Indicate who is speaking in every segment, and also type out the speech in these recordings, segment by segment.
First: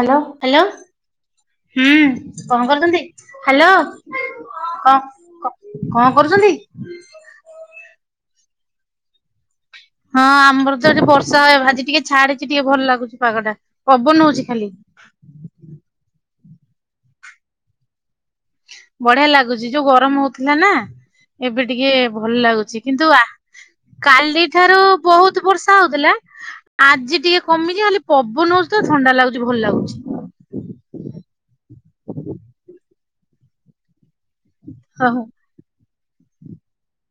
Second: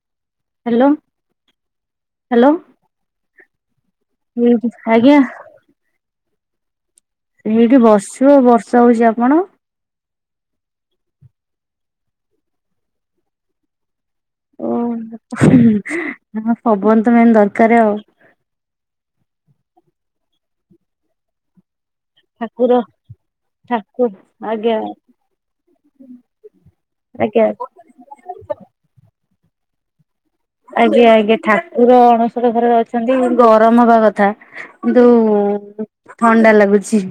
Speaker 1: Hello.
Speaker 2: Hello.
Speaker 1: ହୁଁ କଣ କରୁଚନ୍ତି ହାଲୋ
Speaker 2: ଏଇଠି
Speaker 1: କ
Speaker 2: ଆଜ୍ଞା
Speaker 1: କ କଣ କରୁଚନ୍ତି?
Speaker 2: ଏଇଠି ବସଚୁ ବର୍ଷା ହୋଉଚି ଆପଣ।
Speaker 1: ହଁ ଆମର ତ ଏଠି ବର୍ଷା ଏ ଭାଜି ଟିକେ ଛାଡିଚି ଟିକେ ଭଲଲାଗୁଚି ପାଗଟା ପବନ ହୋଉଚି।
Speaker 2: ହୁଁ ହଁ ପବନ ତ ମେନ ଦରକାରେ ଆଉ।
Speaker 1: ବଢିଆ ଲାଗୁଚି ଯୋଉ ଗରମ ହୋଉଥୁଲା ନା ଏବେ ଟିକେ ଭଲ
Speaker 2: ଠାକୁର
Speaker 1: ଲାଗୁଚି କିନ୍ତୁ ଆ
Speaker 2: ଠାକୁର
Speaker 1: କାଲି
Speaker 2: ଆଜ୍ଞା
Speaker 1: ଠାରୁ ବୋହୁତ ବର୍ଷା ହୋଉଥୁଲା ଆଜି
Speaker 2: ଆଜ୍ଞା
Speaker 1: ଟିକେ କମିଚି ଖାଲି ପବନ ହୋଉଚି ତ ଥଣ୍ଡାଲାଗୁଚି ଭଲଲାଗୁଚି।
Speaker 2: ଆଜ୍ଞା ଆଜ୍ଞା ଠାକୁର ଅଣସର ଘରରେ ଅଛନ୍ତି ଗରମ ହବା କଥା। କିନ୍ତୁ
Speaker 1: ଓହୋ
Speaker 2: ଥଣ୍ଡା ଲାଗୁଚି।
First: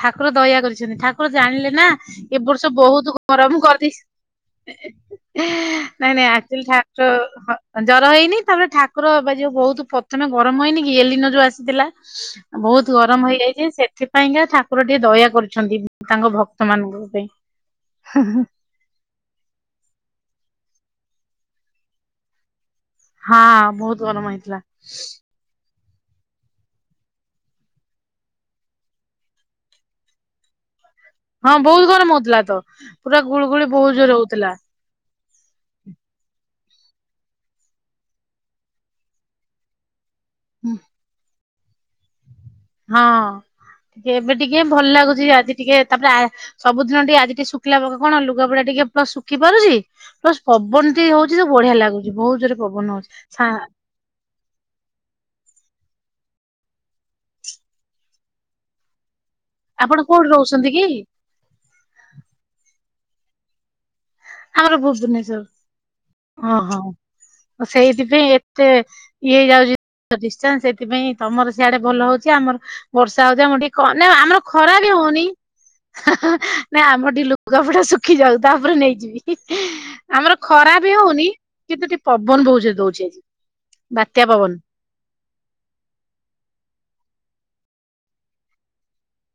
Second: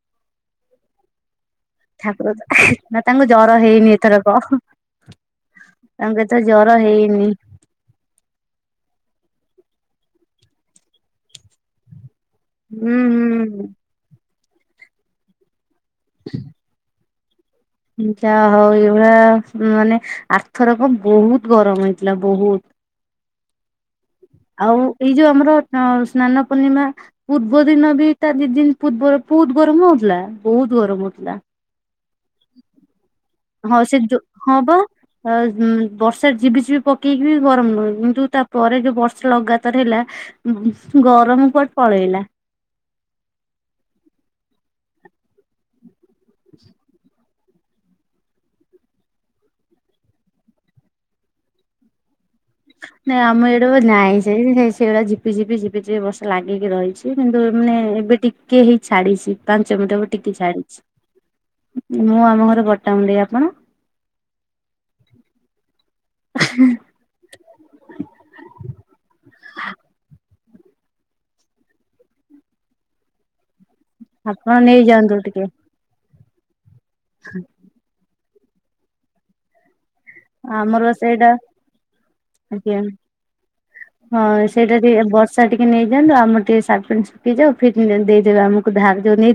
Speaker 1: ଠାକୁର ଦୟା କରିଛନ୍ତି ଠା କୁର ଜାଣିଲେ ନା
Speaker 2: ଠାକୁର
Speaker 1: ଏ ବର୍ଷ
Speaker 2: ନା
Speaker 1: ବୋହୁତ
Speaker 2: ତାଙ୍କୁ ଜର
Speaker 1: ଗରମ
Speaker 2: ହେଇନି
Speaker 1: କରିଦେଇ
Speaker 2: ଏଥରକ
Speaker 1: ନାଇଁ
Speaker 2: ତାଙ୍କୁ
Speaker 1: ନାଇ
Speaker 2: ଏଥର
Speaker 1: ଅକ୍ଚୁଆଲି
Speaker 2: ଜର
Speaker 1: ଠାକୁର
Speaker 2: ହେଇନି
Speaker 1: ଜର ହେଇନି ତାପରେ ଠାକୁର ବା ଯଉ ବହୁତ ପ୍ରଥମେ ଗରମ ହେଇନି କି ଏଲିନ ଯୋଉ ଆସିଥିଲା। ବହୁତ
Speaker 2: ହୁଁ
Speaker 1: ଗରମ ହେଇଯାଇଛି ସେଥିପାଇଁକା ଠାକୁର ଟିକେ ଦୟା କରୁଛନ୍ତି। ତାଙ୍କ ଭକ୍ତ ମାନଙ୍କ ପାଇଁ।
Speaker 2: ଯା ହଉ [unintelligible] ମାନେ ଆର ଥରକ ବହୁତ ଗରମ ହେଇଥିଲା ବହୁତ।
Speaker 1: ହଁ ବହୁତ ଗରମ ହେଇଥିଲା।
Speaker 2: ଆଉ ଏଇ ଯୋଉ ଆମର ଅ ସ୍ନାନ ପୂର୍ଣ୍ଣିମା ପୂର୍ବ ଦିନ ବି ତା ଦି ଦିନ ପୂର୍ବ ବହୁତ ଗରମ ହଉଥିଲା ବହୁତ ଗରମ ହଉଥିଲା
Speaker 1: ହଁ ବହୁତ ଗରମ ହଉଥିଲା ତ ପୁରା ଗୁଳୁଗୁଳି ବହୁତ ଜୋର ହଉଥିଲା।
Speaker 2: ଆ ବର୍ଷା ଯିିବିଝିିବି ପକେଇକି ବି ଗରମ ନୁହେଁ କିନ୍ତୁ ତାପରେ ଯୋଉ ବର୍ଷା ଲଗାତାର ହେଲା
Speaker 1: ହୁଁ,
Speaker 2: ଗରମ କୁଆଡ଼େ ପଳେଇଲା।
Speaker 1: ହଁ ଏବେ ଟିକେ ଭଲ ଲାଗୁଛି ଆଜି ଟିକେ ତାପରେ ସବୁଦିନ ଟିକେ ଆଜି ଟିକେ ଶୁ ଖିଲା ପାଗ କଣ ଲୁଗାପଟା ଟିକେ ପ୍ଲସ ଶୁଖି ପାରୁଛି ପ୍ଲସ ପବନ ଟେ ହଉଛି ତ ବଢିଆ ଲାଗୁଛି ବହୁତ ଜୋର
Speaker 2: ନାଇଁ ଆମ ଇଆଡ଼େ ତ ନାଇ। ସେଇ ସେ ସେଇ ଭଳିଆ ଝିପିଝିପି ଝିପିଝିପି ବର୍ଷା ଲାଗିକି ରହିଛି କିନ୍ତୁ ମାନେ ଏବେ ଟିକେ ହେଇ ଛାଡିଛି।
Speaker 1: ଆପଣ
Speaker 2: ପାଞ୍ଚମିଟହବ
Speaker 1: କୋଉଠି
Speaker 2: ଟିକେ
Speaker 1: ରହୁଛନ୍ତି କି?
Speaker 2: ଛାଡିଛି ମୁଁ ଆମ ଘରେ ବଟାମୁଣ୍ଡେଇ ଆପଣ?
Speaker 1: ଆମର ଭୁବନେଶ୍ଵର ଓହୋ ସେଇଥିପାଇଁ ଏତେ ଇଏ ହେଇ ଯାଉଛି ଡିଷ୍ଟାନ୍ସ ସେଥିପାଇଁ ତମର ସିଆଡେ ଭଲ ହଉଛି ଆମର ବର୍ଷା ହଉଛି ଆମର ଟିକେ ନା ଆମର
Speaker 2: ଆପଣ
Speaker 1: ଖରା ବି
Speaker 2: ନେଇଯାଆନ୍ତୁ
Speaker 1: ହଉନି।
Speaker 2: ଟିକେ
Speaker 1: ନାଇ ଆମର ଟିକେ ଲୁଗାପଟା ଶୁଖି ଯାଉ ତାପରେ ନେଇଯିବି। ଆମର ଖରା ବି ହଉନି କିନ୍ତୁ ଟିକେ ପବନ ବହୁତ୍ ଜୋରେ
Speaker 2: ଆଜ୍ଞା।
Speaker 1: ଦଉଛି ବାତ୍ୟା ପବନ।
Speaker 2: ଟିକ ବର୍ଷା ଟିକେ ନେଇଯାନ୍ତୁ ଆମ ଟିକେ ସାର୍ଟ ପ୍ୟାଣ୍ଟ ଶୁଖିଯାଉ ଫିର୍ ଦେଇଦେବେ ଆମକୁ ଧାର ଯଉ ନେଇ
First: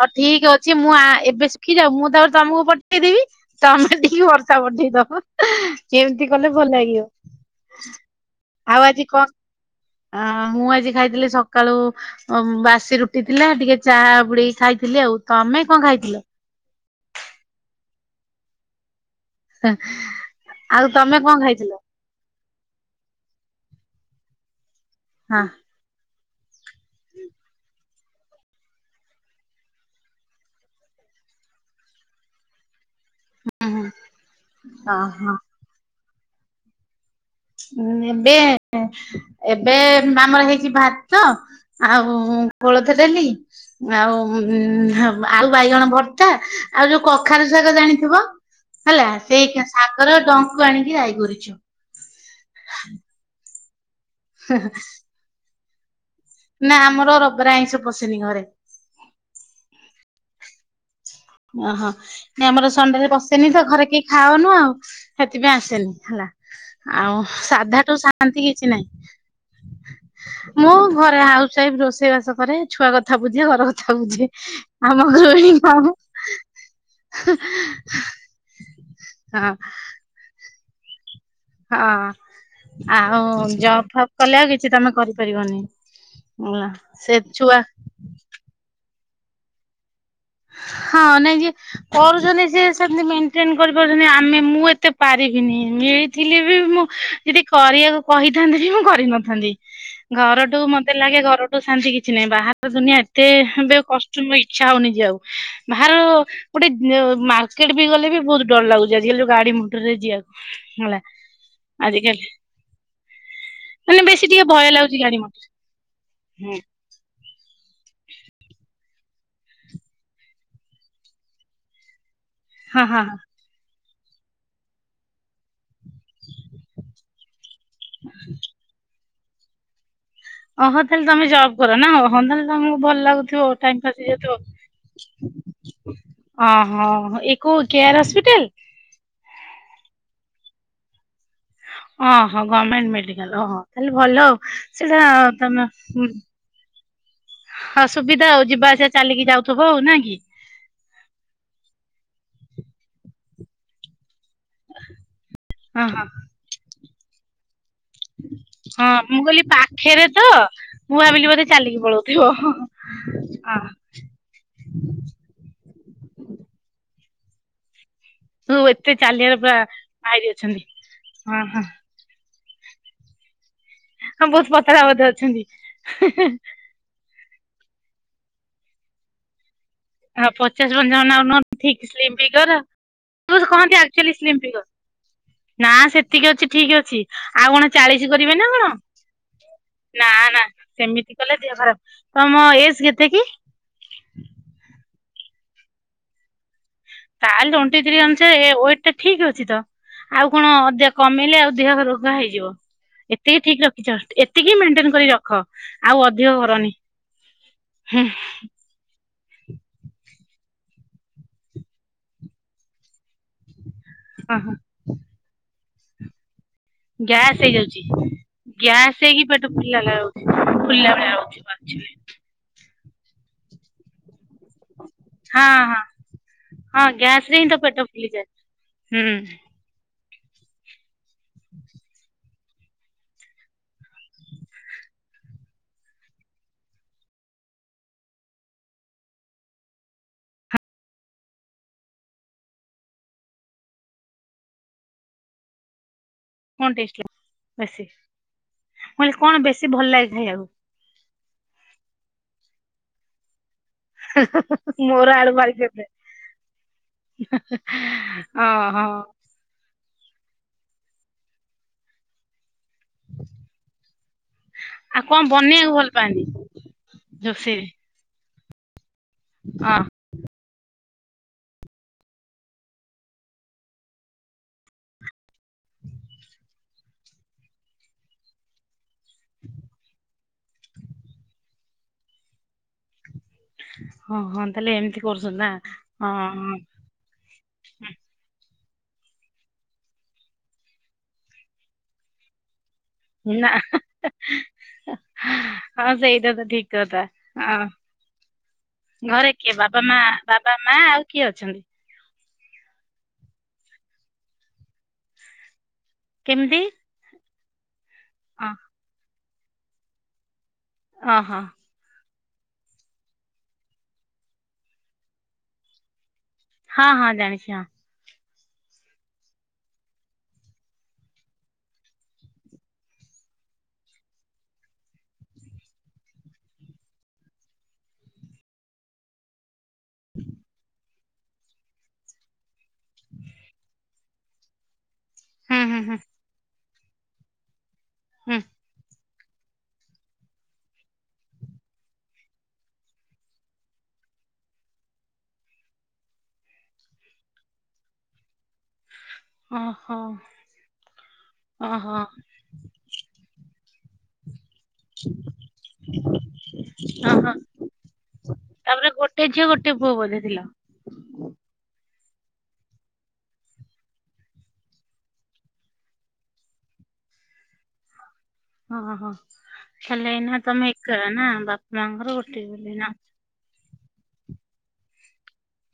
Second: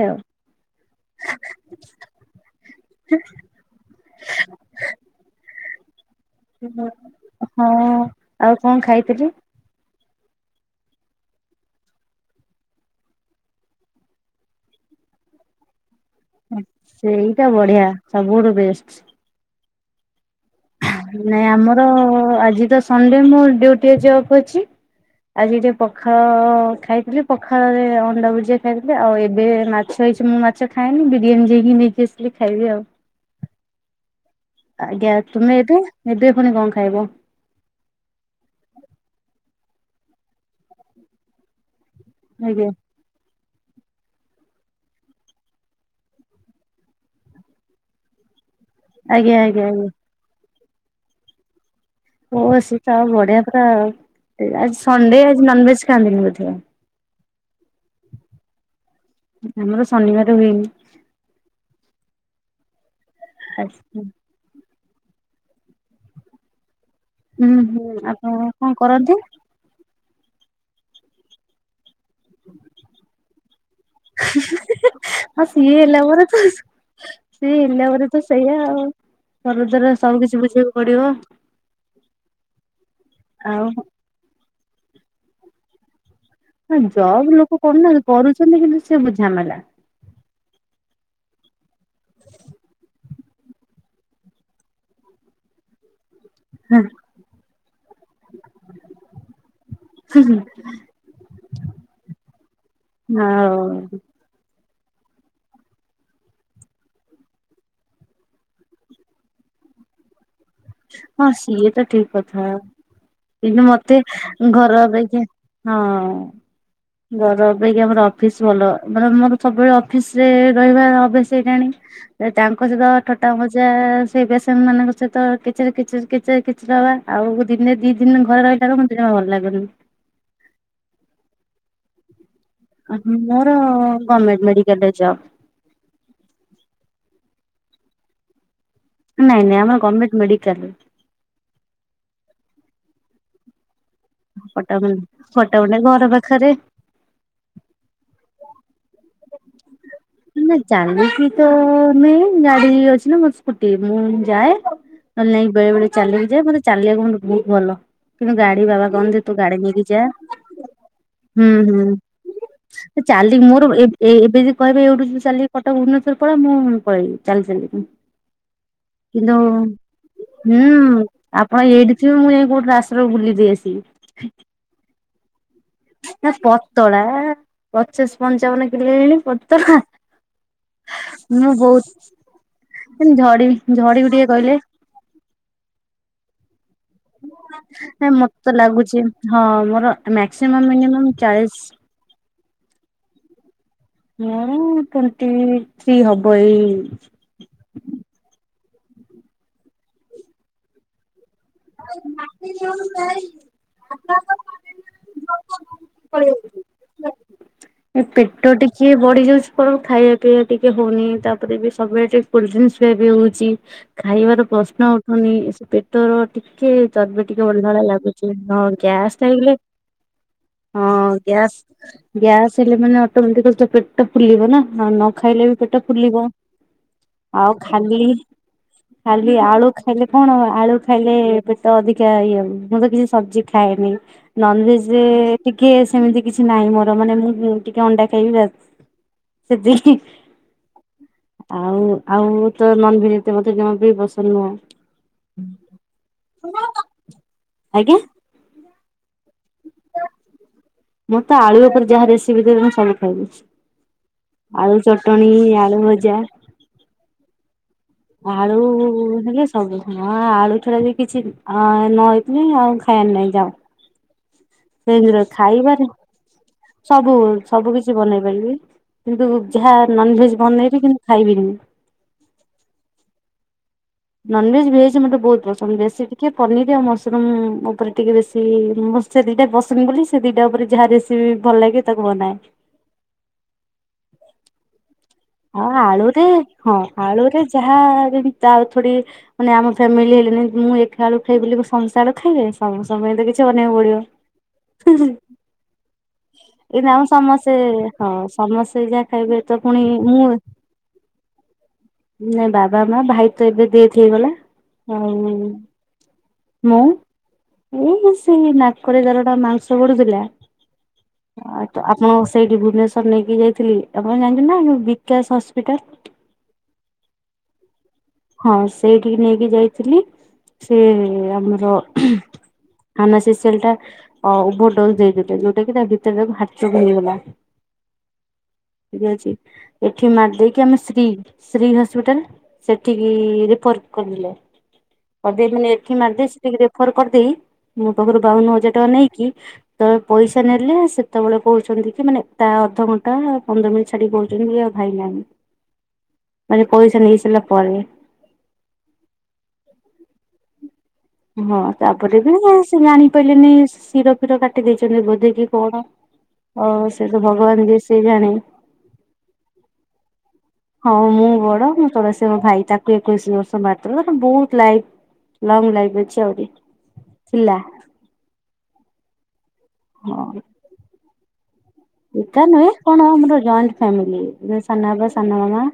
Speaker 1: ହଉ ଠିକ ଅଛି ମୁଁ ଆ ଏବେ ଖି ଯାଉ ମୁଁ ତାପରେ ତମକୁ ପଠେଇଦେବି ତମେ ଟିକେ ବର୍ଷା ପଠେଇ ଦବ। କେମିତି କଲେ ଭଲ ଲାଗିବ
Speaker 2: ହଁ। କଣ
Speaker 1: ଆଉ ଆଜି
Speaker 2: ଖାଇଥିଲି
Speaker 1: କଣ? ଅ ମୁଁ ଆଜି ଖାଇଥିଲି ସକାଳୁ ବାସି ରୁଟି ଥିଲା ଟିକେ ଚା ବୁଡେଇକି ଖାଇଥିଲି ଆଉ ତମେ କଣ ଖାଇଥିଲ?
Speaker 2: ସେଇଟା ବଢ଼ିଆ ସବୁଠୁ ବେଷ୍ଟ।
Speaker 1: [inaudible] ତମେ କଣ
Speaker 2: ନାଇଁ
Speaker 1: ଖାଇଥିଲ?
Speaker 2: ଆମର ଆଜି ତ ସଣ୍ଡେ ମୋ ଡିଉଟି ଆଜି ଅଫ୍ ଅଛି
Speaker 1: ହଁ
Speaker 2: ଆଜି ଟେ ପଖାଳ ଖାଇଥିଲି ପଖାଳ ରେ ଅଣ୍ଡା ଭୁଜିଆ ଖାଇଥିଲି ଆଉ ଏବେ ମାଛ ହେଇଛି ମୁଁ ମା ଛ ଖାଏନି ବିରିଆନୀ ଯାଇକି ନେଇକି ଆସିଲି ଖାଇବି ଆଉ।
Speaker 1: ହୁଁ ହୁଁ।
Speaker 2: ଆଜ୍ଞା ତୁମେ ଏବେ ଏବେ ପୁଣି କଣ ଖାଇବ?
Speaker 1: ଏବେ ଏବେ ଆମର ହେଇଛି ଭାତ ଆଉ
Speaker 2: ଆଜ୍ଞା
Speaker 1: କୋଳଥ ଡାଲି ଆଉ ଆଳୁ ବାଇଗଣ ଭର୍ତ୍ତା ଆଉ ଯୋଉ କଖାରୁ ଶାଗ ଜାଣିଥିବ? ହେଲା
Speaker 2: ଆଜ୍ଞା ଆଜ୍ଞା
Speaker 1: ସେଇ
Speaker 2: ଆଜ୍ଞା।
Speaker 1: ଶାଗର ଡଙ୍କୁ ଆଣିକି ରାଇ କରିଛୁ।
Speaker 2: ଓ ହୋ ସେ ତ ଆଉ ବଢିଆ ପୁରା ଆ ସଣ୍ଡେ ଆଜି ନନଭେଜ ଖାଆନ୍ତିନି ବୋଧେ?
Speaker 1: ନା ଆମର ରବାର ଆଇଁଷ ପଶେନି ଘରେ।
Speaker 2: ଆମର ଶନିବାର ହୁଏନି।
Speaker 1: ଓହୋ ଆମର ସଣ୍ଡେ ରେ ପସେନି ତ ଘରେ କେହି ଖାଅନୁ ଆଉ ସେଥିପାଇଁ ଆସେନି ହେଲା। ଆଉ
Speaker 2: ହୁଁ ହୁଁ
Speaker 1: ସାଧାଠୁ
Speaker 2: ଆପଣ
Speaker 1: ଶାନ୍ତି
Speaker 2: କଣ
Speaker 1: କିଛି ନାହିଁ।
Speaker 2: କରନ୍ତି?
Speaker 1: ମୁଁ ଘରେ ହାଉସ ୱାଇଫ ରୋଷେଇ ବାସ କରେ ଛୁଆ କଥା ବୁଝେ ଘର କ ଥା ବୁଝେ ଆମ
Speaker 2: ହଁ
Speaker 1: ଗୃହିଣୀ
Speaker 2: ସିଏ
Speaker 1: ଆଉ
Speaker 2: ହେଲା ପରେ ସିଏ ହେଲା ପରେ ତ ସେଇଆ ଆଉ
Speaker 1: ହଁ
Speaker 2: ଘର ସବୁ କିଛି ବୁଝିବାକୁ ପଡ଼ିବ ଆଉ।
Speaker 1: ହଁ ଆଉ ଜବ୍ ଫବ୍ କଲେ ଆଉ କିଛି ତମେ କରିପାରିବନି। ହେଲା
Speaker 2: ହଁ
Speaker 1: ସେ
Speaker 2: ଜବ୍
Speaker 1: ଛୁଆ
Speaker 2: ଲୋକ କରୁନା କରୁଛନ୍ତି କିନ୍ତୁ ସେ ବୁଝାମଲା।
Speaker 1: ହଁ ନାଇଁ ଯେ- କରୁଛନ୍ତି ଯିଏ ସିଏ ସେମତି ମେଣ୍ଟେନ କରିପାରୁଛନ୍ତି ଆମେ ମୁଁ ଏତେ ପାରିବିନି ଏଇ- ଥିଲେ ବି ମୁଁ ଯଦି କରିବାକୁ କହିଥାନ୍ତେ ବି ମୁଁ କରିନଥାନ୍ତି। ଘରଠୁ ମତେ ଲାଗେ ଘରଠୁ ଶାନ୍ତି କିଛି ନାହିଁ ବାହାର ଦୁନିଆ ଏତେ ଏବେ
Speaker 2: ଆଉ
Speaker 1: କଷ୍ଟ। ଇଚ୍ଛା ହଉନି ଯିବାକୁ ଆଉ ବାହାରୁ ଗୋଟେ ଯି ମାର୍କେଟ ବି ଗଲେ ବି ବହୁତ ଡର ଲାଗୁଛି ଆଜିକାଲି ଯଉ ଗାଡି ମଟର ରେ ଯିବାକୁ। ହେଲା
Speaker 2: ହଁ ସିଏ ତ ଠିକ
Speaker 1: ଆଜିକାଲି
Speaker 2: କଥା। କିନ୍ତୁ ମତେ
Speaker 1: ମାନେ ବେଶୀ ଟିକେ ଭୟ
Speaker 2: ଘର
Speaker 1: ଲାଗୁଛି ଗାଡି
Speaker 2: ଅପେକ୍ଷା
Speaker 1: ମଟର
Speaker 2: ହଁ- ଘର ଅପେକ୍ଷା ମୋର ଅଫିସ ଭଲ ମାନେ ଆମର ସବୁବେଳେ ଅଫିସରେ ରହିବା ଅଭ୍ୟାସ ହେଇ ଗଲାଣି। ତାଙ୍କ
Speaker 1: ହଁ
Speaker 2: ସହିତ
Speaker 1: ହଁ ହଁ।
Speaker 2: ଠଟା ମଜା ସେଇ ପେସେନ ମାନଙ୍କ ସହିତ କିଚିରି କିଚିରି କିଚିରି କିଚିରି - ଆଉ ଦିନ ଦି ଦିନ ଘରେ ରହିଲା ମତେ ଜମା ଭଲ ଲାଗୁନି।
Speaker 1: ଅହୋ ତାହଲେ ତମେ ଜବ୍ କର ନା ଅହଲେ ତା ତମକୁ ଭଲ
Speaker 2: ମୋର
Speaker 1: ଲାଗୁଥିବ ଟାଇମ ପାସ୍
Speaker 2: ଗଭର୍ଣ୍ଣମେଣ୍ଟ ମେଡିକାଲରେ ଜବ
Speaker 1: ହେଇଯାଉଥିବ। ଅହୋ ଏକଓ କେୟାର ହସ୍ପିଟାଲ?
Speaker 2: ନାଇଁ ନାଇ ଆମର ଗଭର୍ଣ୍ମେଣ୍ଟ ମେଡିକାଲ।
Speaker 1: ଓହୋ ଗଭର୍ଣ୍ଣମେଣ୍ଟ ମେଡିକାଲ ଓହଁ। ତାହେଲେ ଭଲ
Speaker 2: କଟକ
Speaker 1: ସେଇଟା ତମେ
Speaker 2: କଟକରେ ଘର
Speaker 1: ଉଁ
Speaker 2: ପାଖରେ।
Speaker 1: ହଁ ସୁବିଧା ହଉ ଯିବା ଆସିବା ଚାଲିକି ଯାଉଥିବ ଆଉ ନା କି?
Speaker 2: ନା ଚାଲିଛି ତ ନାଇଁ ଗାଡି ଅଛି ନା ମୋର ସ୍କୁଟି ମୁଁ ଯାଏ। ନହେଲେ ନାଇ ବେଳେ
Speaker 1: ହଁ
Speaker 2: ବେଳେ
Speaker 1: ହଁ
Speaker 2: ଚାଲିକି ଯାଏ ମତେ ଚାଲିବାକୁ ମୋତେ ବହୁତ ଭଲ କିନ୍ତୁ ଗାଡି ବାବା
Speaker 1: ହଁ ମୁଁ
Speaker 2: କହନ୍ତି ତୁ
Speaker 1: କହିଲି
Speaker 2: ଗାଡି ନେଇକି ଯା
Speaker 1: ପାଖେରେ ତ ମୁଁ ଭାବିଲି ବୋଧେ
Speaker 2: ହୁଁ
Speaker 1: ଚାଲିକି
Speaker 2: ହୁଁ।
Speaker 1: ପଳଉଥିବ ହଁ।
Speaker 2: ତ ଚାଲିିକି ମୋର ଏ ଏଇ ଏବେ ଯଦି କହିବେ ଏଇଠୁ ଚାଲିକି କଟକ ଭୁବନେଶ୍ୱର ପଳା ମୁଁ ପଳେଇବି ଚାଲି ଚାଲିକି।
Speaker 1: ତୁ ଏତେ ଚାଲିବାରେ
Speaker 2: କିଲୋ
Speaker 1: ପୁରା ମାହିରି ଅଛନ୍ତି
Speaker 2: ହୁଁ
Speaker 1: ହଁ
Speaker 2: ଆପଣ
Speaker 1: ହଁ
Speaker 2: ଏଇଠି ସେ ମୁଁ ଯାଇକି କୋଉଟ ରା [unintelligible] କୁ ବୁଲି ଦେଇ ଆସିବି।
Speaker 1: ହଁ ବହୁତ ପଥଳା ବୋଧେ ଅଛନ୍ତି?
Speaker 2: ନା ପତଳା ପଚାଶ ପଞ୍ଚାବନ କିଲୋ ହେଣି ପତଳା।
Speaker 1: ହଁ ପଚାଶ ପଂଚାବନ ଆଉ ନୁହ
Speaker 2: ମୁଁ ବହୁତ
Speaker 1: ଠିକ ସ୍ଲିମ ଫିଗର ଯୋଉ
Speaker 2: ଝଡି
Speaker 1: କୁହନ୍ତି
Speaker 2: ଝଡିବି
Speaker 1: ଆକଚୁଆଲ
Speaker 2: ଟିକେ
Speaker 1: ସ୍ଲିମ
Speaker 2: କହିଲେ
Speaker 1: ଫିଗର। ନା ସେତିକି ଅଛି ଠିକ ଅଛି। ଆଉ କଣ ଚାଳିଶ କରିବେ
Speaker 2: ମତେ
Speaker 1: ନା
Speaker 2: ତ
Speaker 1: କଣ
Speaker 2: ଲାଗୁଛି ହଁ ମୋର
Speaker 1: ନା ନା
Speaker 2: ମ୍ୟାକ୍ସିମମ୍ ମିନିମମ୍
Speaker 1: ସେମିତି କଲେ
Speaker 2: ଚାଳିଶ
Speaker 1: ଦେହ ଖରାପ ତମ ଏଜ କେତେ କି?
Speaker 2: ମୁଁ ଟେଣ୍ଟି ଥ୍ରୀ ହବ ଏଇ
Speaker 1: ତାହେଲେ ଟୋଣ୍ଟି ଥ୍ରୀ ଅନୁସେ ୱେଟ ଟା ଠିକ୍ ଅଛି ତ ଆଉ କଣ କମିଲେ ଆଉ ଦେହ ରୋଗ ହେଇଯିବ। ଏତିକି ଠିକ ରଖିଛନ୍ତି ଏତିକି ମେଣ୍ଟେନ କରି ରଖ ଆଉ ଅଧିକ କରନି। ହୁଁ।
Speaker 2: କିଏ ବଢି ଯାଉଛି କ ଖାଇବା ପିଇ ଟିକେ ହଉନି ତାପରେ ବି ସବୁବେଳେ ଟିକେ କୋଲଡ୍ରିଙ୍କିଆ ବି ହଉଛି।
Speaker 1: ହଁ
Speaker 2: ଖାଇବାର
Speaker 1: ହଁ
Speaker 2: ପ୍ରଶ୍ନ ଉଠୁନି ସେ ପେଟର ଟିକେ ଚର୍ବି ଟିକେ
Speaker 1: ଗ୍ୟାସ୍
Speaker 2: ବଢିଲା ଭଳିଆ
Speaker 1: ହେଇଯାଉଛି
Speaker 2: ଲାଗୁଛି ହଁ
Speaker 1: ଗ୍ୟାସ
Speaker 2: ଗ୍ୟାସ୍ ଟା
Speaker 1: ହେଇକି ପେଟ
Speaker 2: ହେଇଗଲେ
Speaker 1: ଫୁଲିଲା ଲାଉଛି ଫୁଲିଲା ଭଳିଆ ଲାଗୁଚି [unintelligible] [unintelligible]
Speaker 2: ଗ୍ୟାସ ହେଲେ ମାନେ ଅଟୋମେଟିକ୍ ପେଟ ଟା ଫୁଲିବ ନା [unintelligible]
Speaker 1: ହଁ
Speaker 2: ଖାଇଲେ ବି
Speaker 1: ହଁ
Speaker 2: ପେଟ ଫୁଲିବ
Speaker 1: ହଁ ଗ୍ୟାସ ରେ ହିଁ
Speaker 2: ଆଉ
Speaker 1: ତ ପେଟ
Speaker 2: ଖାଲି
Speaker 1: ଫୁଲିଯାଏ ହୁଁ
Speaker 2: ଖାଲି ଆଳୁ ଖାଇଲେ କଣ ଆଳୁ ଖାଇଲେ ପେଟ ଅଧିକା ଇଏ ହବ ମୁଁ ତ କିଛି ସବଜି ଖାଏନି। ନନଭେଜରେ ଟିକେ ସେମିତି କିଛି ନାହିଁ ମୋର ମାନେ ମୁଁ ଟିକେ ଅଣ୍ଡା ଖାଇବି ର [unintelligible] ଆଉ ଆଉ ତ ନନ ଭେଜ ଏତେ ମୋତେ ଜମାବି ପସନ୍ଦ ନୁହଁ।
Speaker 1: କଣ ଟ ବେଶୀ
Speaker 2: ଆଜ୍ଞା
Speaker 1: ମଲେ କଣ ବେଶୀ ଭଲ ଲାଗେ ଖାଇବାକୁ?
Speaker 2: ମୁଁ ତ ଆଳୁ ଉପରେ ଯାହା ରେସିପି ଦେବି ମୁଁ ସବୁ ଖାଇବି। ଆଳୁ
Speaker 1: ମୋର
Speaker 2: ଚଟଣି ଆଳୁ ଭଜା।
Speaker 1: ହୁଁ ହୁଁ ହଁ।
Speaker 2: ଆଉ
Speaker 1: ହଁ
Speaker 2: [unintelligible] ସବୁ ହଁ, ଆଳୁ ଛଡା ବି କିଛି ନହଇଥିଲିନି ଆଉ ଖାଇବାର ନାଇଁ ଯା
Speaker 1: ଆଉ
Speaker 2: ସେ
Speaker 1: କଣ ବନେଇବାକୁ
Speaker 2: ଖାଇବାରେ
Speaker 1: ଭଲ ପାଆନ୍ତି
Speaker 2: ସବୁ
Speaker 1: ରୋଷେଇରେ?
Speaker 2: ସବୁ କିଛି। ବନେଇ ପାରିବି କିନ୍ତୁ ଯାହା
Speaker 1: ହଁ
Speaker 2: ନନ ଭେଜ ବନେଇବି କିନ୍ତୁ ଖାଇବିନି। ନନଭେଜ ଭେଜ ମୋତେ ବହୁତ ପସନ୍ଦ, ବେଶୀ ଟିକେ ପନିର ଆଉ ମସରୁମ ଉପରେ ଟିକେ ବେଶୀ ସେ ଦିଟା ପସନ୍ଦ ବୋଲି, ସେ ଦିଟା ଉପରେ ଯାହା ରେସିପି ଭଲ ଲାଗେ ତାକୁ ବନାଏ।
Speaker 1: ହଁ, ହଁ, ତାହେଲେ ଏମିତି କରୁଛନ୍ତି ନା
Speaker 2: ଆଉ ଆଳୁରେ, ହଁ ଆଳୁରେ ଯାହା [unintelligible] ମାନେ ଆମ ଫ୍ୟାମିଲି ହେଣିି ମୁଁ ଏକ ଆଳୁ ଖାଇବି ବୋଲି, କଣ ସମସ୍ତେ ଆଳୁ ଖାଇବେ? ସମବୁ ସମୟ ତ କିଛି
Speaker 1: ନା
Speaker 2: ବନେଇକୁ ପଡିବ।
Speaker 1: ହଁ ସେଇଟା ତ ଠିକ
Speaker 2: ଏଇ ଆମ
Speaker 1: କଥା
Speaker 2: ସମସ୍ତେ
Speaker 1: ହଁ
Speaker 2: ହଁ ସମସ୍ତେ ଯାହା ଖାଇବେ ତ ପୁଣି
Speaker 1: ହ ବାବା ମା ଆଉ କିଏ ଅଛନ୍ତି?
Speaker 2: ନାଇ ବାବା ମା ଭାଇ ତ ଏବେ ଦେଥ ହେଇଗଲା।
Speaker 1: କେମିତି?
Speaker 2: ଏ
Speaker 1: ଅ
Speaker 2: ସେଇ ନାକରେ ଦାର ଟା ମାଂସ ବଢ଼ୁଥିଲା
Speaker 1: ଅ ହଁ
Speaker 2: ତ ଆପଣ ସେଇଠି ଭୁବନେଶ୍ଵର ନେଇକି ଯାଇଥିଲି, ଆପଣ ଜାଣିଛୁ ନା ବିକାଶ ହସ୍ପିଟାଲ
Speaker 1: ହଁ ହଁ ଜାଣିଛି ହଁ।
Speaker 2: ହଁ ସେଇଠିକି ନେଇକି ଯାଇଥିଲି, ସେ ଆମର ଆମ ସେଷଲଟା ଅ ଓଭରଡୋଜ ଦେଇଦେଇଥିଲେ, ଯୋଉଟା କି ତା ଭିତରେ ହାଟଚୋକ ହେଇଗଲା। ଠିକ ଅଛି, ଏଠି ମାର ଦେଇକି ଆମେ ଶ୍ରୀ ଶ୍ରୀ ହସ୍ପିଟାଲ ସେଠିକି ରେଫର କରିଦେଲେ, କରିଦେଇଲେ
Speaker 1: ହୁଁ
Speaker 2: ଏଠି
Speaker 1: ହୁଁ
Speaker 2: ମାରିଦେ ସେଠିକି ରେଫର କରିଦେଇ ମୋ ପାଖରୁ
Speaker 1: ହୁଁ ହୁଁ
Speaker 2: ବାଉନ ହଜାର ଟଙ୍କା ନେଇକି ସେତେବେଳେ ପଇସା ନେଲେ ସେତେବେଳେ କହୁଛନ୍ତି କି ମାନେ ତା ଅଧଘଣ୍ଟା ପନ୍ଦର ମିନିଟ ଛାଡି କହୁଛନ୍ତି ଆଉ ଭାଇ ନାହାନ୍ତି, ମାନେ ପଇସା ନେଇ ସାରିଲା ପରେ।
Speaker 1: ଓହୋ
Speaker 2: ହଁ
Speaker 1: ଓହୋ
Speaker 2: ତାପରେ ବି, ସେ ଜାଣି ପାରିଲନି ଶିର ଫିର କାଟି ଦେଇଛନ୍ତି ବୋଧେକି କଣ? ହଉ ସେ ତୁ
Speaker 1: ଓହୋ
Speaker 2: ଭଗବାନ ଯିଏ ସେ ଜାଣେ।
Speaker 1: ତାପରେ ଗୋଟେ ଝିଅ ଗୋଟେ ପୁଅ ବୋଧେ ଥିଲ।
Speaker 2: ହଁ ମୁଁ ବଡ, ମୋ ତଳେ ସେ ମୋ ଭାଇ, ତାକୁ ଏକୋଇଶି ବର୍ଷ ମାତ୍ର ତ ବହୁତ ଲାଇ ଲଙ୍ଗ ଲାଇଫ୍ ଅଛି ଆହୁରି ଥିଲା।
Speaker 1: ହଁ ହଁ, ତାହାଲେ
Speaker 2: ହଁ।
Speaker 1: ଏନା ତମେ ଏକା ନା ବା
Speaker 2: ଏକା ନୁହେଁ, କଣ ଆମର ଜଏଣ୍ଟ ଫ୍ୟାମିଲି ସାନବାପା, ସାନମାମା।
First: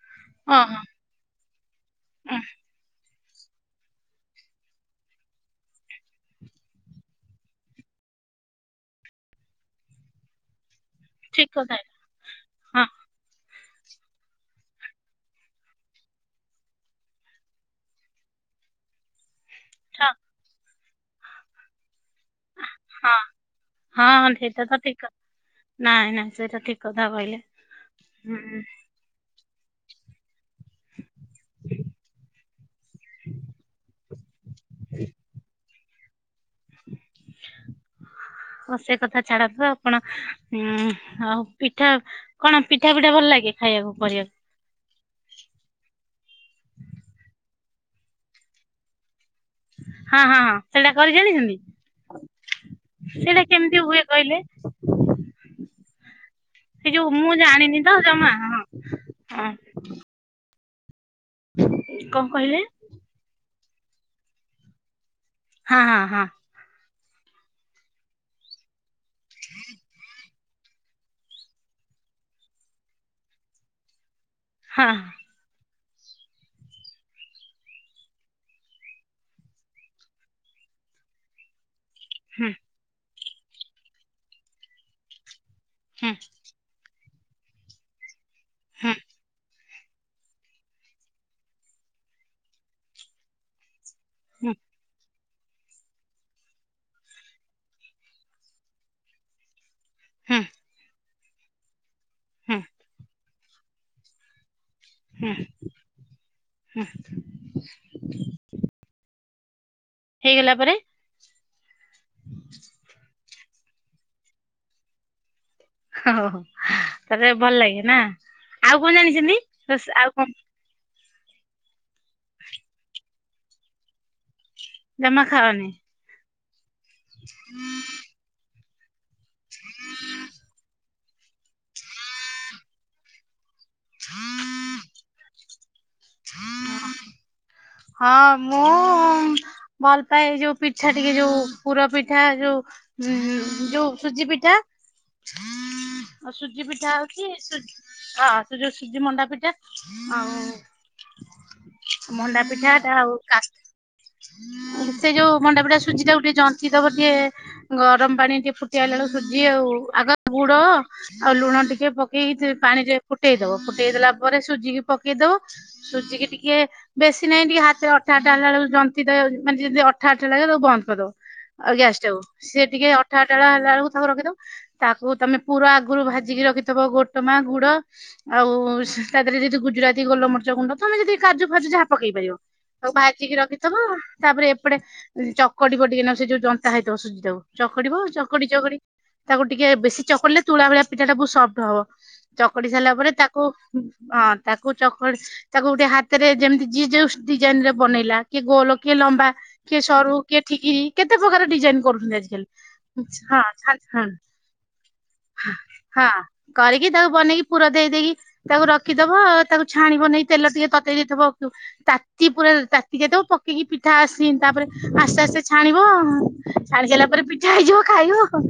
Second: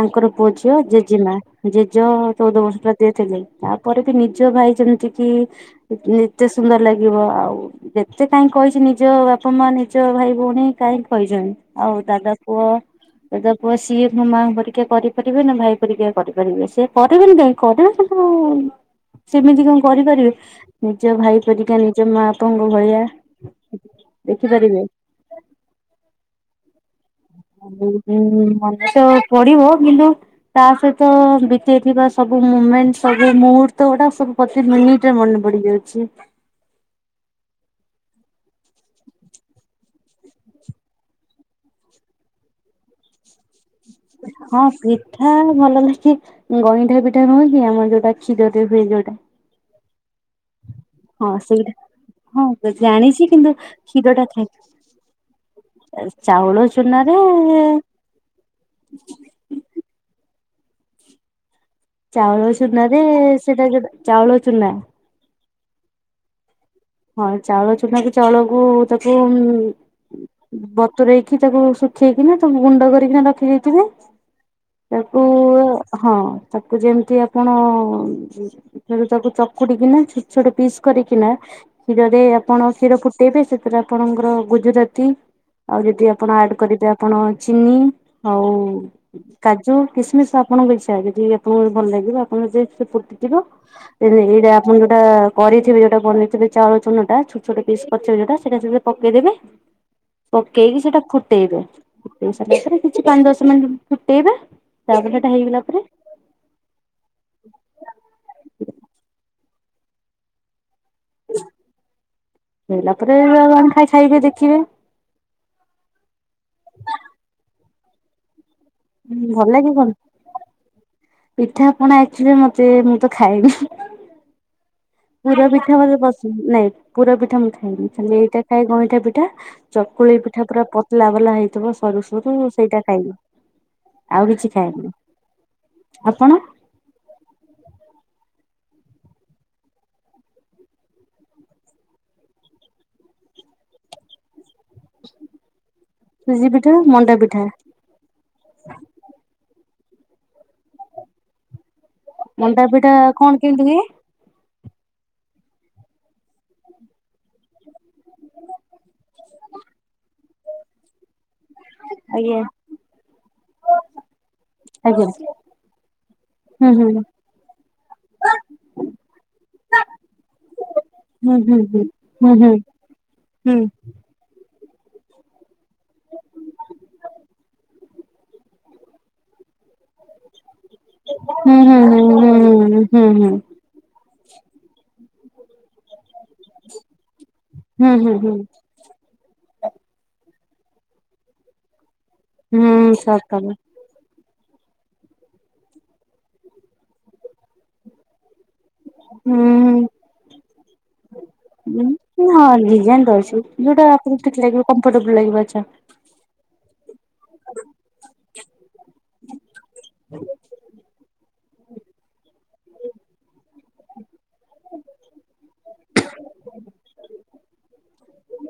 Speaker 2: ତାଙ୍କର ପୁଅ, ଝିଅ,
Speaker 1: ଓହୋ
Speaker 2: ଜେ ଜେମା ଜେଜ
Speaker 1: ଉଁ
Speaker 2: ଚଉଦ ବର୍ଷଟତିଏ ଥିଲେ ତାପରେ ବି ନିଜ ଭାଇ ଯେମିତି କି [unintelligible] ଏତେ ସୁନ୍ଦର ଲାଗିବ ଆଉ ଯେତେ କାହିଁ କହିଛି ନିଜ ବାପ ମା ନିଜ ଭାଇ ପୁଣି କାହିଁକି
Speaker 1: ଠିକ
Speaker 2: କହିଛନ୍ତି?
Speaker 1: କଥା
Speaker 2: ଆଉ ଦାଦା ପୁଅ
Speaker 1: ହଁ
Speaker 2: ଦାଦା ପୁଅ ସିଏ ମୋ ମାଆଙ୍କ ପରିକା କରିପାରିବେ ନା, ଭାଇ ପରିକା କରିପାରିବେ, ସିଏ କରିବେନି କାଇଁ କରିବା ସେମିତି କଣ ସେମିତି କଣ
Speaker 1: ହଁ
Speaker 2: କରିପାରିବେ ନିଜ ଭାଇ ପରିକା ନିଜ ମା ପଙ୍ଗୁ ଭଳିଆ
Speaker 1: ଠ- ହଁ ହଁ ସେଇଟା ତ
Speaker 2: ଦେଖିପାରିବେ।
Speaker 1: ଠିକ କଥା ନାଇଁ ନାଇଁ ସେଟା ଠିକ। କଥା କହିଲେ। ହୁଁ
Speaker 2: [unintelligible] ମନେ ତ ପଡିବ କିନ୍ତୁ ତା ସହିତ ବିତେଇ ଥିବା ସବୁ ମୁମେଣ୍ଟ ସବୁ ମୁହୂର୍ତ୍ତ ଗୁଡା ସବୁ ପ୍ରତି ମିନିଟ ସିଏ ମନେ ପଡିି ଯାଉଛି। [inaudible]
Speaker 1: ହ ସେ କଥା ଛାଡନ୍ତୁ, ଆପଣ ଉଁ ଆଉ ପିଠା କଣ ପିଠା ପିଠା ଭଲ ଲାଗେ ଖାଇବାକୁ କରିବାକୁ?
Speaker 2: ହଁ ପିଠା ଭଲ ଲାଗେ ଗଇଁଠା ପିଠା ନୁହଁ କି ଆମର ଯୋଉଟା କ୍ଷୀରରେ ହୁଏ ଯୋଉଟା
Speaker 1: ହଁ ହଁ ହଁ ସେଇଟା କରି
Speaker 2: ହଁ
Speaker 1: ଜାଣିଛନ୍ତି?
Speaker 2: ସେଇଟା ହଁ ତ ଜାଣିଛି
Speaker 1: ସେଇଟା
Speaker 2: କିନ୍ତୁ
Speaker 1: କେମିତି ହୁଏ
Speaker 2: କ୍ଷୀରଟା
Speaker 1: କହିଲେ
Speaker 2: ଥାଏ। ଏ ଚାଉଳ
Speaker 1: ସେ ଯୋଉ
Speaker 2: ଚୁନାରେ
Speaker 1: ମୁଁ ଜାଣିନି ତ ଜମା ହଁ। ହଁ କଣ
Speaker 2: ଚାଉଳ
Speaker 1: କହିଲେ
Speaker 2: ଚୁନାରେ ସେଟା ଯୋଉଟା ଚାଉଳ ଚୁନା
Speaker 1: ହଁ ହଁ ହଁ
Speaker 2: ହଁ ଚାଉଳ ଚୁନାକୁ ଚାଉଳକୁ ତାକୁ ଉଁ ବତୁରେଇକି ତାକୁ ଶୁଖେଇକିନା ତାକୁ ଗୁଣ୍ଡ କରିକିନା ରଖି ଦେଇଥିବେ।
Speaker 1: ହଁ
Speaker 2: ତାକୁ ହଁ ତାକୁ ଯେମିତି ଆପଣ ହୁଁ ତାକୁ ଚକୁଡିକିନା ଛୋଟ ଛୋଟ ପିସ୍ କରିକିନା କ୍ଷୀରରେ
Speaker 1: ହୁଁ
Speaker 2: ଆପଣ କ୍ଷୀର ଫୁଟେଇବେ ସେଥିରେ ଆପଣଙ୍କର ଗୁଜୁଜାତି ଆଉ ଯଦି
Speaker 1: ହୁଁ
Speaker 2: ଆପଣ ଆଡ କରିବେ ଆପଣ ଚିନି ଆଉ
Speaker 1: ହୁଁ
Speaker 2: କା ଜୁ କିସମିସ ଆପଣ [unintelligible] ଯଦି ଆପଣଙ୍କୁ ଭଲ ଲାଗିବ ଆପଣ [unintelligible] ଫୁଟିଥିବ [unintelligible] ଏଇଟା
Speaker 1: ହୁଁ।
Speaker 2: ଆପଣ ଯୋଉଟା କରିଥିବେ ଯୋଉଟା ବନେଇଥିବେ ଚାଉଳ ଚୁନାଟା ଛୋଟ ଛୋଟ ପିସ୍ କରିଥିବେ ଯୋଉଟା ସେଟା [unintelligible] ପକେଇଦେବେ
Speaker 1: ହୁଁ
Speaker 2: ପକେଇକି ସେଟା ଫୁଟେଇବେ ଫୁଟେଇ
Speaker 1: ହୁଁ
Speaker 2: ସାରିଲା ପରେ କିଛି ପାଞ୍ଚ ଦଶ ମିନିଟ ଫୁଟେଇବେ ତାପରେ ହେଟା
Speaker 1: ହୁଁ
Speaker 2: ହେଇଗଲା ପରେ
Speaker 1: ହୁଁ ହେଇଗଲା ପରେ
Speaker 2: ହେଇଲା ପରେ [unintelligible] ଖାଇସାରିକି ଟିକେ ଦେଖିବେ।
Speaker 1: ଓହୋ ହୋ ତାଲେ ଭଲ ଲାଗେ ନା। ଆଉ କଣ
Speaker 2: ହଁ
Speaker 1: ଜାଣିଛନ୍ତି
Speaker 2: ଭଲ ଲାଗେ କଣ ପିଠା ପଣା ଆକଚୁଆଲି ମତେ ମୁଁ ତ ଖାଇନି
Speaker 1: ଜମା
Speaker 2: ପୁର
Speaker 1: ଖାଅନି?
Speaker 2: ପିଠା ମତେ ପସନ୍ଦ ନାଇଁ ପୁର ପିଠା ମୁଁ ଖାଇନି ଖାଲି ଏଇଟା ଖାଏ ଗଇଁଠା ପିଠା ଚକୁଳି ପିଠା ପୁରା ପତଲା ବଲା ହେଇଥିବ ସରୁ ସରୁ ସେଇଟା ଖାଇବି। ଆଉ କିଛି ଖାଇନି।
Speaker 1: [inaudible] ହଁ ମୁଁ ଭଲ ପାଏ ଯୋଉ ପିଠା ଟିକେ ଯୋଉ ପୁର ପିଠା ଯୋଉ ହୁଁ ହୁଁ ଯୋଉ ସୁଜି ପିଠା
Speaker 2: ସୁଜି ପିଠା, ମଣ୍ଡା ପିଠା
Speaker 1: ହ ଆସୁ ଯୋ ସୁଜି ମଣ୍ଡାପିଠା ଆଉ ମ
Speaker 2: ମଣ୍ଡା ପିଠା କଣ କେମତି କି
Speaker 1: ସେ ଯୋଉ ମଣ୍ଡା ପିଡା ସୁଜି ଟା କୁ ଟିକେ ଜନ୍ତି ତବ ଟିକେ ଗରମ ପାଣି ଟିକେ ଫୁଟି ଆଇକବେଳକୁ ସୁଜି ଆଉ ଆଗ ଗୁଡ ଆଉ ଲୁଣ ଟିକେ ଟିକେ ପକେଇକି
Speaker 2: ଆଜ୍ଞା
Speaker 1: ତ୍ତି ପାଣିରେ ଫୁଟେଇଦବ ଫୁଟେଇ ଦେଲା ପରେ ସୁଜିିକି
Speaker 2: ଆଜ୍ଞା
Speaker 1: ପକେଇ ଦଉ ସୁଜିକି ଟିକେ
Speaker 2: ହୁଁ ହୁଁ
Speaker 1: ବେଶୀ ସେ ନାଇଁ ଟି ହାତ ଅଠ ଅଠା ଟା ହେଲା ବେଲକୁ ଜନ୍ତି ଦେବେ ଜାମିତି ମାନେ ଯେମି ଅଠ ଆଠ ତାକୁ ବନ୍ତ କଦବ
Speaker 2: ହୁଁ
Speaker 1: ଆଉ
Speaker 2: ହୁଁ
Speaker 1: ଗ୍ୟାସ୍ ଟାକୁ
Speaker 2: ହୁଁ ହୁଁ
Speaker 1: ସିଏ ଟିକେ ଅଠା ଅଠା ହେଲା ବେକୁ ତାକୁ ରଖିଦବ। ତାକୁ ତମେ ପୁରା ଆଗରୁ ଭାଜିକି ରଖିଥବ ଗୋଟ ମା ଗୁଡ ଆଉ ତା ସି ଦେହରେ ଯଦି ଗୁଜୁରାତି ଗୋଲମର୍ଚା ଗୁଣ୍ଡ ତମେ ଯଦି କାଜୁ
Speaker 2: ହୁଁ
Speaker 1: ଫାଜୁ
Speaker 2: ହୁଁ ହୁଁ
Speaker 1: ଯାହା ପକେଇ ପାରିବ
Speaker 2: ହୁଁ
Speaker 1: ଆଉ
Speaker 2: ହୁଁ ହୁଁ ହୁଁ
Speaker 1: ଭାଜିକି ରଖ ପିତବା ତାପରେ ଏପଟେ ଚକଟି ବ ଟିକେ ନ ସେ ଯୋଉ ତା ହେତ ଅସୁଝି ଦବ ଚକଡିିବ
Speaker 2: ହୁଁ ହୁଁ ହୁଁ ହୁଁ
Speaker 1: ଚକଡି ଚକଡି ତାକୁ ଟିକେ ବେଶୀ ଚକୁଡିଲେ ତୁଳା ଭଳିଆ ପିଠାଟା ବହୁ ସଫ୍ଟ ହବ। ଚକଡି ସାରିଲା
Speaker 2: ହୁଁ
Speaker 1: ପରେ ତାକୁ
Speaker 2: ସକାଳେ
Speaker 1: ଅଁ ତାକୁ ଚକ ତାକୁ ଗୋଟେ ହାତରେ ଯେମତି ଯିଏ ଜୋଉ ଶୁ ଡିଜାଇନ ରେ ବନେଇଲା କିଏ ଗୋଲ କିଏ ଲମ୍ବା
Speaker 2: ହୁଁ
Speaker 1: କିଏ
Speaker 2: ହୁଁ
Speaker 1: ସରୁ କିଏ ଠିକିରି କେତେ ପ୍ରକାର ଡିଜାଇନ କରୁଛନ୍ତି ଆଜିକାଲି
Speaker 2: ହଁ ଡିଜାଇନ ର ଅ
Speaker 1: ହଁ
Speaker 2: ଯୋଟା
Speaker 1: ହଁ
Speaker 2: ଆପଣଙ୍କୁ ଠିକ ଲାଗିବ କଫର୍ଟେବଲ ଲାଗିବଛା
Speaker 1: ହଁ କରିକି ତାକୁ ବନେଇକି ପୁର ଦେଇ ଦେଇକି ତାକୁ ରଖିଦବ ତାକୁ ଛାଣିବ ନେଇ ତେଲ ଟିକେ ତତେଇ ଦେଇଥିବ ତାତି ପୁରା ତାତି ଯାଇଦବ ପକେଇକି ପିଠା ଆସି ତାପରେ ଆସ୍ତେ ଆସ୍ତେ ଛାଣିବ ଛାଣି ସାରିଲା ପରେ ପିଠା ହେଇଯିବ ଖାଇବ।